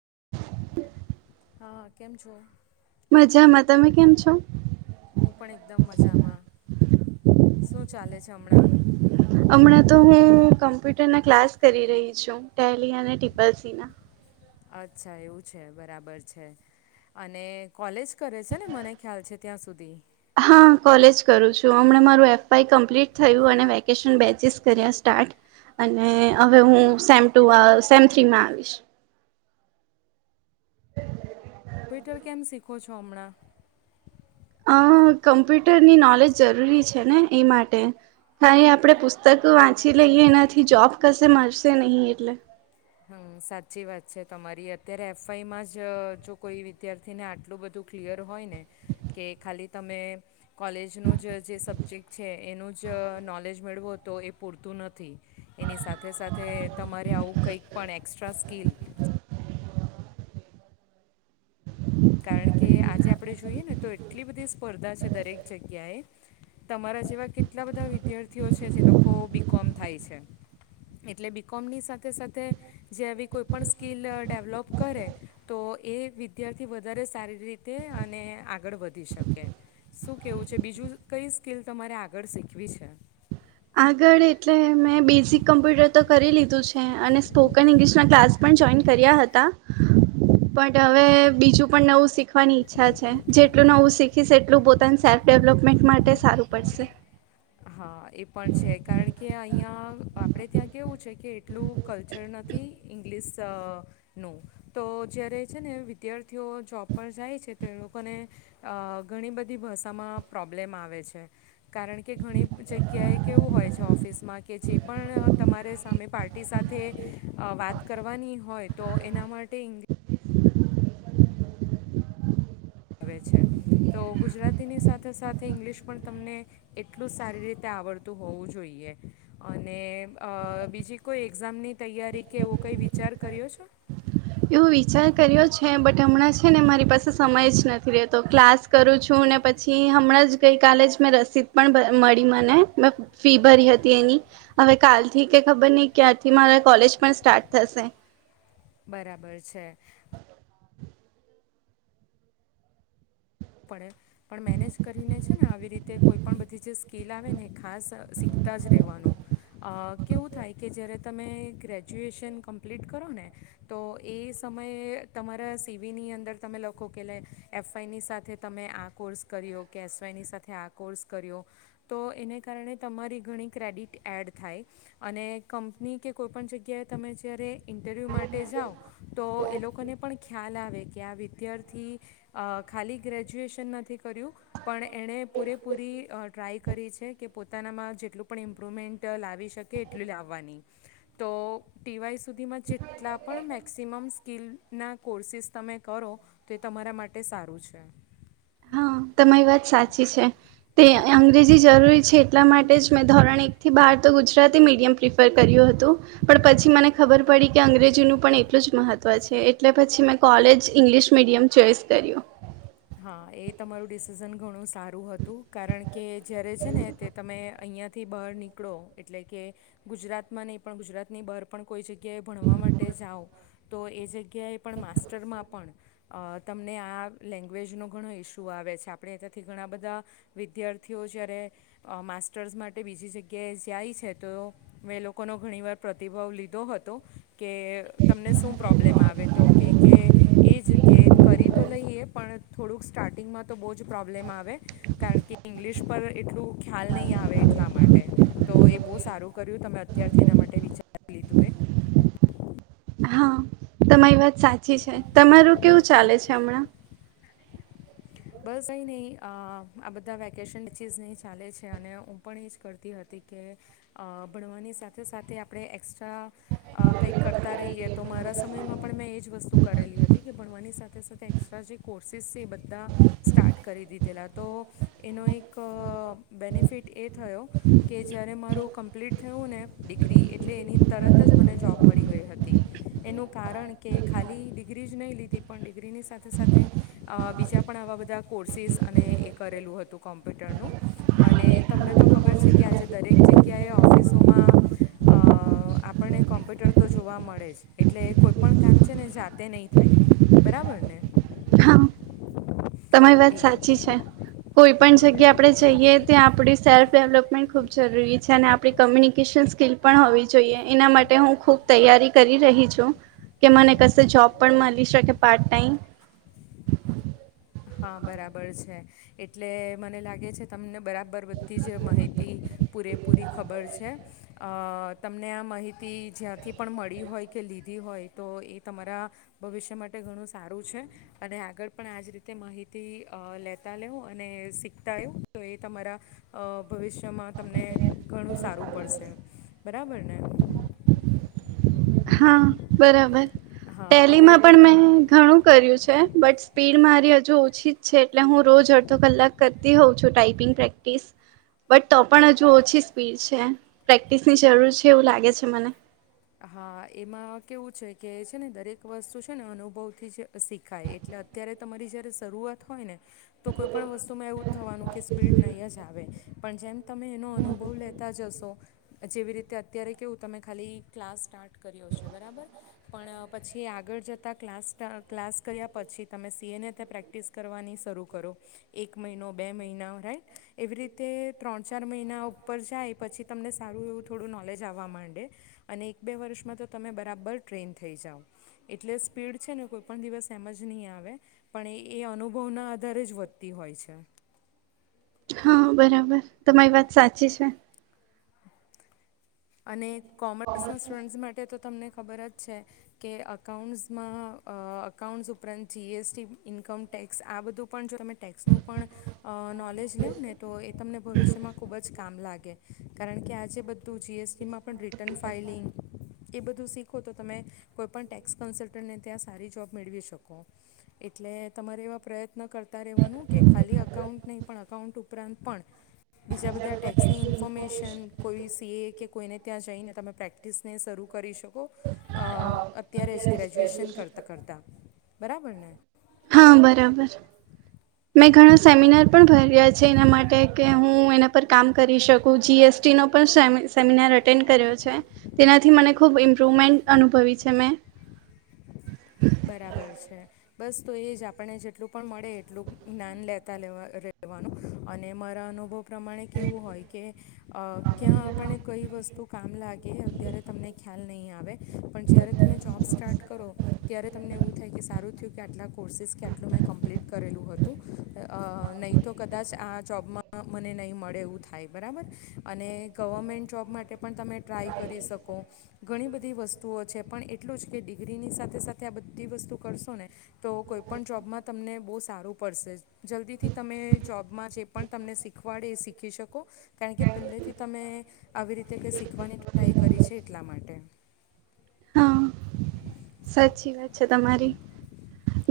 [inaudible] હા કેમ છો મજામાં તમે કેમ છો હું પણ એકદમ મજામાં શું ચાલે છે હમણાં હમણાં તો હું કમ્પ્યુટર ના ક્લાસ કરી રહી છું, ટેલી અને ટપલસી ના અચ્છા એવું છે, બરાબર છે અને કોલેજ કરે છે ને મને ખ્યાલ છે ત્યાં સુધી હા કોલેજ કરું છું, હમણાં મારું એફઆઈ કમ્પ્લીટ થયું અને વેકેશન બેચિસ કર્યા સ્ટાર્ટ અને હવે, હું સેમ ટુ સેમ થ્રીમાં આવીશ ટ્વિટર કેમ શીખો છો, હમણાં અ કમ્પ્યુટરની નોલેજ જરૂરી છે, ને એ માટે ખાલી આપણે પુસ્તકો વાંચી લઈએ એનાથી જોબ કશે મળશે નહીં એટલે હમ સાચી વાત છે, તમારી અત્યારે એફઆઈમાં જ જો કોઈ વિદ્યાર્થીને આટલું બધું ક્લિયર હોય, ને કે ખાલી તમે કોલેજનું જ જે સબ્જેક્ટ છે, એનું જ નોલેજ મેળવું તો એ પૂરતું નથી, એની સાથે સાથે તમારે આવું કઈક પણ એક્સ્ટ્રા સ્કીલ કારણ કે આજે આપડે જોઈએ ને તો એટલી બધી સ્પર્ધા છે, દરેક જગ્યાએ તમારા જેવા કેટલા બધા વિદ્યાર્થીઓ છે, જે લોકો બી કોમ થાય છે, એટલે બી કોમની સાથે સાથે જે આવી કોઈ પણ સ્કીિલ ડેવલોપ કરે, તો એ વિદ્યાર્થી થી વધારે સારી રીતે અને આગળ વધી શકે શું કેવું છે, બીજું કઈ સ્કીિલ તમારે આગળ શીખવી છે, આગળ એટલે બેસિક કમપ્યુટર તો કરી લીધું છે અને સ્પોકન ઇંગ્લિશના ક્લાસ પણ જોઈન કર્યા હતા, પણ હવે બીજું પણ નવું શીખવાની ઈચ્છા છે, જેટલું નવું શીખીશ એટલું પોતાની સેલ્ફ ડેવલપમેન્ટ માટે સારું પડશે હા એ પણ છે કારણ કે અહીંયા આપણે ત્યાં કેવું છે કે એટલું કલ્ચર નથી ઇંગ્લિશનું તો જ્યારે છે, ને વિદ્યાર્થીઓ જોબ પર જાય છે, તે લોકોને ઘણી બધી ભાષામાં પ્રોબ્લેમ આવે છે કારણ કે ઘણી જગ્યાએ કેવું હોય છે, ઓફિસમાં કે જે પણ તમારે સામે પાર્ટી સાથે અ વાત કરવાની હોય તો એના માટે ઇ આવે છે તો ગુજરાતીની સાથે સાથે ઇંગ્લિશ પણ તમને એટલું જ સારી રીતે આવડતું હોવું જોઈએ, અને બીજી કોઈ એક્ઝામની તૈયારી કેવો કંઈ વિચાર કર કર્યો છો? એવો વિચાર કર્યો છે બટ હમણાં છે, ને મારી પાસે સમય જ નથી રહેતો ક્લાસ કરું છું, ને પછી હમણાં જ ગઈ કલે જ મેં રસીદ પણ મળી મને મેં ફી ભરી હતી, એની હવે કાલથી કે ખબર નઈ ક્યારથી મારા કોલેજ પણ સ્ટાર્ટ થશે. બરાબર છે, પડે પણ મેનેજ કરીને છે, ને આવી રીતે કોઈ પણણ બધી જે સ્કીલ આવે ને ખાસ શીખતા જ રહેવાનું અ કેવું થાય કે જય્યારે તમે ગ્રેજ્યુએશન કમ્પ્લીટ કરો ને તો એ સમયે તમારા સીવીની અંદર તમે લખો કે લ એફઆઈની સાથે તમે આ કોર્સ કર્યો કે એસવાયની સાથે આ કોર્સ કર્યો તો એને કારણે તમારી ઘણી ક્રેડિટ એડ થાય અને કંપની કે કોઈપણ જગ્યાએ તમે જ્યારે ઇ ઇન્ટરવ્યુ માટે જાઓ તો એ લોકો ને પણ ખ્યાલ આવે કે આ વિદ્યાર્થી ખાલી ગ્રેજ્યુએશન નથી કર્યું પણ એણે પૂરેપૂરી આ ટ્રાય કરી છે કે પોતાનામાં જેટલું પણ ઇમ્પ્રુવમેન્ટ લાવી શકે એટલું લાવવાની તો ટીવાય સુધીમાં જેટલા પણ મેૅક્સિમમ સ્કીિલ ના કોર્સિસ તમે કરો તો તમારા માટે સારું છે હા તમારી વાત સાચી છે તે અંગ્રેજી જરૂરી છે એટલા માટે જ મેં ધોરણ એકથી બાર તો ગુજરાતી મીડિયમ પ્રિફર કર્યું હતું પણ પછી મને ખબર પડી કે અંગ્રેજીનું પણ એટલું જ મહત્ત્વ છે એટલે પછી મેં કોલેજ ઇંગ્લિશ મીડિયમ ચોઈસ કર્યો હા એ તમારું ડિસિઝન ઘણું સારું હતું કારણ કે જ્યારે છે ને તે તમે અહીંયા થી બહાર નીકળો એટલે કે ગુજરાતમાં નહીં પણ ગુજરાતની બહાર પણ કોઈ જગ્યા જગ્યાએ ભણવા માટે જાઓ તો એ જે ક્યાય પણ માસ્ટરમાં પણ અ તમને આ લે લેંગ્વેજનો ઘણો ઇસ્યુ આવે છે આપણે ત્યાંથી ઘણા બધા વિદ્યાર્થીઓ જ્યારે માસ્ટર્સ માટે બીજી જગ્યાએ જાય છે તો મેં લોકોનો ઘણીવાર પ્રતિભાવ લીધો હતો કે તમને શું પ્રોબ્લેમ આવે તો કે કે એ જ કે કરી તો લઈએ પણ થોડુંક સ્ટાર્ટિંગમાં તો બહુ જ પ્રોબ્લેમ આવે કારણ કે કે ઇંગ્લિશ પર એટલું ખ્યાલ નહીં આવે એટલા માટે તો એ બહુ સારું કર્યું તમે અત્યારથી એના માટે વિચારી લીધું એ હા તમારી વાત સાચી છે તમારું કેવું ચાલે છે હમણાં બસ અહીં નહીં આ બધા વેકેશન ચીઝ નહીં ચાલે છે અને હું પણ એ જ કરતી હતી કે અ ભણવાની સાથે સાથે આપણે એક્સ્ટ્રા કંઈક કરતા રહીએ તો મારા સમયમાં પણ મેં એ જ વસ્તુ કરેલી હતી કે ભણવાની સાથે સાથે એક્સ્ટ્રા જે કોટ સીસ્સે બધા સ્ટાર્ટ કરી દીધેલા તો એનો એક અ, બેનિફિટ એ થયો કે જ્યારે મારું કમ્પ્લીટ થયું ને ડિગ્રી એટલે એની તરત જ મને જોબ મળી ગઈ હતી એનું પંડીત ની સાથે સાથે બીજા પણ આવા બધા કોર્સિસ અને એ કરેલું હતું કોમ્પ્યુટરનું અને તમને તો ખબર છે કે આજે દરેક જગ્યાએ ઓફિસોમાં અ આપણને કોમ્પ્યુટર તો જોવા મળે જ એટલે કોઈપણ કામ છે ને જાતે નહીં થાય બરાબર ને હા. તમારી વાત એ સાચી છે કોઈ પણ જગ્યા આપણે જઈએ ત આપણી સેલ્ફ ડેવલપમેન્ટ ખૂબ જરૂરી છે અને આપણી કોમ્યુનિકેશન સ્કીિલ પણ હોવી જોઈએ એના માટે હું ખૂબ તૈયારી કરી રહી છું કે મને કશે જોબ પણ મળી શકે પાર્ટ ટાઈમ હા બરાબર છે એટલે મને લાગે છે તમને બરાબ બર બધી જ માહિતી પૂરેપૂરી ખબર છે આ તમને આ માહિતી જ્યાંથી પણ મળી હોય કે લીધી હોય તો એ તમારા ભવિષ્ય માટે ઘણું સારું છે અને આગળ પણ આ જ રીતે તે માહિતી આ લેતા લેઉ અને શીખતા આવ્યું તો એ તમારા આ ભવિષ્ય તમને ઘણું સારું પડશે બરાબર ને હા બરાબર હા હવે ટેલીમાં પણ મેં ઘણું કર્યું છે બટ સ્પીડ મારી ઓછી છે એટલે હું રોજ અડધો કલાક કરતી હોઉં છું ટાઈપિંગ પ્રેક્ટિસ બટ તો પણ હજુ ઓછી સ્પીડ છે પ્રેક્ટિસની જરૂર છે એવું લાગે છે મને હા એમાં કેવું છે કે છે ને દરેક વસ્તુ છે ને અનુભવથી જ શીખાય એટલે અત્યારે તમારી જયારે શરૂઆત હોય ને તો કોઈ પણ વસ્તુમાં એવું જ થવાનું કે સ્પીડ નહી જ આવે પણ જેમ તમે એનો અનુભવ લેતા જશો જેવી રીતે અત્યારે કેવું તમે ખાલી ક્લાસ સ્ટાર્ટ કર્યો છે બરાબર પણ પછી આગળ જતા ક્લાસ સ્ટા ક્લાસ કર્યા પછી તમે સીએને તે પ્રેક્ટિસ કરવાની શરૂ કરો એક મહિનો બે મહિના રાઈટ એવી રીતે ત્રણ ચાર મહિના ઉપર જાય પછી તમને સારું એવું થોડું નોલેજ આવવા માંડે અને એક બે વર્ષમાં તો તમે બરાબર ટ્રેન થઈ જાઓ એટલે સ્પીડ છે ને કોઈ પણ દિવસ એમ જ નહીં આવે પણ એ એ અનુભવના આધારે જ વધ તી હોય છે ર તમારી વાત સાચી છે અને કોમર્સ ના સ્ટુડન્ટ માટે તો તમને ખબર જ છે કે અકાઉન્ટ્સમાં આ અકાઉન્ટ્સ ઉપરાંત જીએસટી ઇન્કમ ટેક્સ આ બધું પણ જો એમે ટેક્સનું પણ આ નોલેજ લેવં ને તો એ તમને ભવિષ્યમાં ખૂબ જ કામ લાગે કારણ કે આજે બધું જીએસટી જેમાં પણ રિટર્ન ફાઇલિંગ એ બધું શીખો તો તમે કોઈ પણ ટેક્સ કન્સલ્ટન્ટને ત્યાં સારી જોબ મેળવી શકો એટલે તમારે એવા પ્રયત્ન કરતાં રહેવાનું કે ખાલી અકાઉન્ટ નહીં પણ અકાઉન્ટ ઉપરાંત પણ બીજા બધા ટેક્સની ઇન્ફોર્મેશન કોઈ સીએ કે કોઈને ત્યાં જઈને તમે પ્રેક્ટિસને શરૂ કરી શકો અ અત્યારે જ ગ્રેજ્યુએશન કરતા કરતા બરાબર ને હા બરાબર. મેં ઘણા સેમિનાર પણ ભર્યા છે એના માટે કે હું એના પર કામ કરી શકું જીએસટીનો પણ સેમી સેમિનાર એટેન્ડ કર્યો છે તેનાથી મને ખૂબ ઇમ્પ્રુવમેન્ટ અનુભવી છે મેં બરાબર છે બસ તો એ જ આપણને જેટલું પણ મળે એટલું જ્ઞાન લેતા લેવા લેવાનું અને મારા અનુભવ પ્રમાણે કેવું હોય કે અ ક્યાં આપણે કઈ વસ્તુ કામ લાગે અત્યારે તમને ખ્યાલ નહી આવે પણ જ્યારે તમે જોબ સ્ટાર્ટ કરો ત્યારે તમને એવું થાય કે સારું થયું કે આટલા કોર્સિસ કે આટલું મેં કમ્પ્લીટ કરેલું હતું અ નહીં તો કદાચ આ જોબમાં મને નહીં મળે એવું થાય બરાબર અને ગવર્મેન્ટ જોબ માટે પણ તમે ટ્રાય કરી શકો ઘણી બધી વસ્તુઓ છે પણ એટલું જ કે ડિગ્રીની સાથે સાથે ત આ બધી વસ્તુ કરશો ને તો કોઈપણ જોબમાં તમને બહુ સારું પડશે જલ્દીથી તમે જોબમાં જે પણ તમને શીખવાડે એ શીખી શકો કારણ કે પહેથી તમે આવી રીતે શીખવાની ટ્રાય કરી છે એટલા માટે હા. સાચી વાત છે તમારી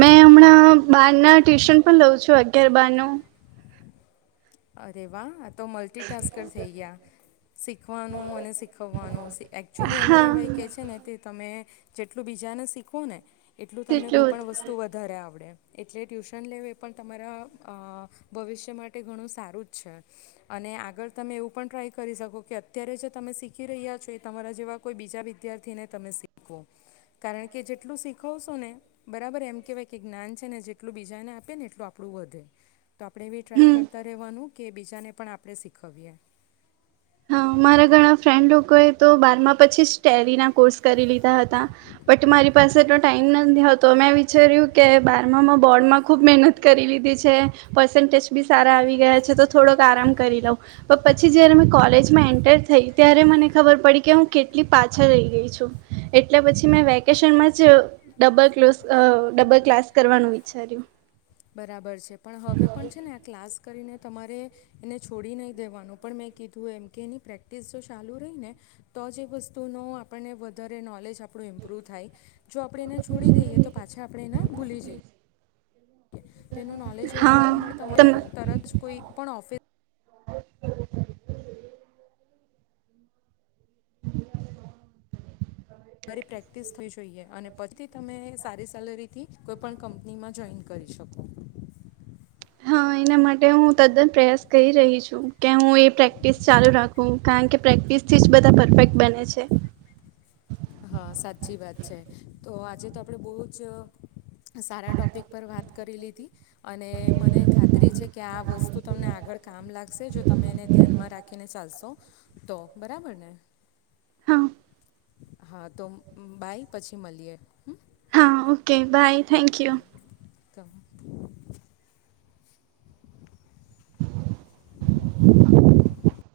મેં હા હમણાં બાર ના ટ્યુશન પણ લઉં છું અગયાર બાર નું અરેે વા તો મલ્ટિટાસ્કર થઈ ગયા. શીખવાનું અને શીખવવાનું, એકચુલી એમ હા કહેવાય કે છે ને તે તમે જેટલું બીજાને શીખવો ને, એટલું તમને તેટલું કોઈપણ વસ્તુ વધારે આવડે. એટલે ટ્યુશન લેવ એ પણ તમારા ભવિષ્ય માટે ઘણું સારુ સારું જ છે, અને આગળ તમે એવું પણ ટ્રાય કરી શકો કે, અત્યારે જે તમે શીખી રહ્યા છો એ તમારા જેવા કોઈ બીજા વિદ્યાર્થીને તમે શીખવો, કારણ કે જેટલું શીખવશો ને બરાબર એમ કહેવાય કે જ્ઞાન છે ને જેટલું બીજાને આપે ને એટલું આપણું વધે. તો આપણે બી ટ્રાય હમ. કરતા રહેવાનું કે, બીજાને પણ આપ આપણે સીખવીયે હા મારા ઘણા ફ્રેન્ડ લોકોએ તો બારમા પછી જ ટેરીના કોર્સ કરી લીધા હતા. બટ મારી પાસે એટલો ટાઈમ નથી તો મેં વિચાર્યું કે બારમા મે બોર્ડમાં ખૂબ મહેનત કરી લીધી છે. પર્સન્ટેજ બી સારા આવી ગયા છે. તો થોડોક આરામ કરી લઉં, પણ પછી જય્યારે મેં કોલેજમાં એન્ટર થઈ ત્યારે, મને ખબર પડી કે હું કેટલી પાછળ રહી ગઈ છું. એટલે પછી મેં વેકેશનમાં જ ડબલ ક્લસ ડબલ ક્લાસ કરવાનું વિચાર્યું. બરાબર છે પણ હવે પણ છે ને આ ક્લાસ કરીને તમારે એને છોડી નહીં દેવાનું, પણ મેં કીધું એમ કે એની પ્રેક્ટિસ જો ચાલુ રહી ને, તો જે એ વસ્તુનો આપણને વધારે નોલેજ આપણું ઇમ્પ્રૂવ થાય. જો આપણે એને છોડી દઈએ, તો પાછા આપણે એને ભૂલી જઈએ. તેનું નોલેજ વધારવા માટે તમે તરત કોઈ પણ ઓફિસ તમારી પ્રેક્ટિસ થઈ જોઈએ. અને પછી તમે સારી સેલેરી થી કોઈ પણ કંપનીમાં જોઈન કરી શકો. હા એના માટે હું તદ્દન પ્રયાસ કરી રહી છું. કે હું એ પ્રેક્ટિસ ચાલુ રાખું. હં કારણ કે પ્રેક્ટિસથી જ બધા પરફેક્ટ બને છે. હા સાચી વાત છે. તો આજે તો આપણેે બહ જ સારા ટોપિક પર વાત કરી લીધી. અને મને ખાતરી છે કે આ વસ્તુ તમને આગળ કામ લાગશે, જો તમે એને ધ્યાનમાં રાખીને ચાલશો. તો બરાબર ને! હા! હા તો બાઈ પછી મળીએ. હા okay bye. Thank you come [inaudible] [inaudible]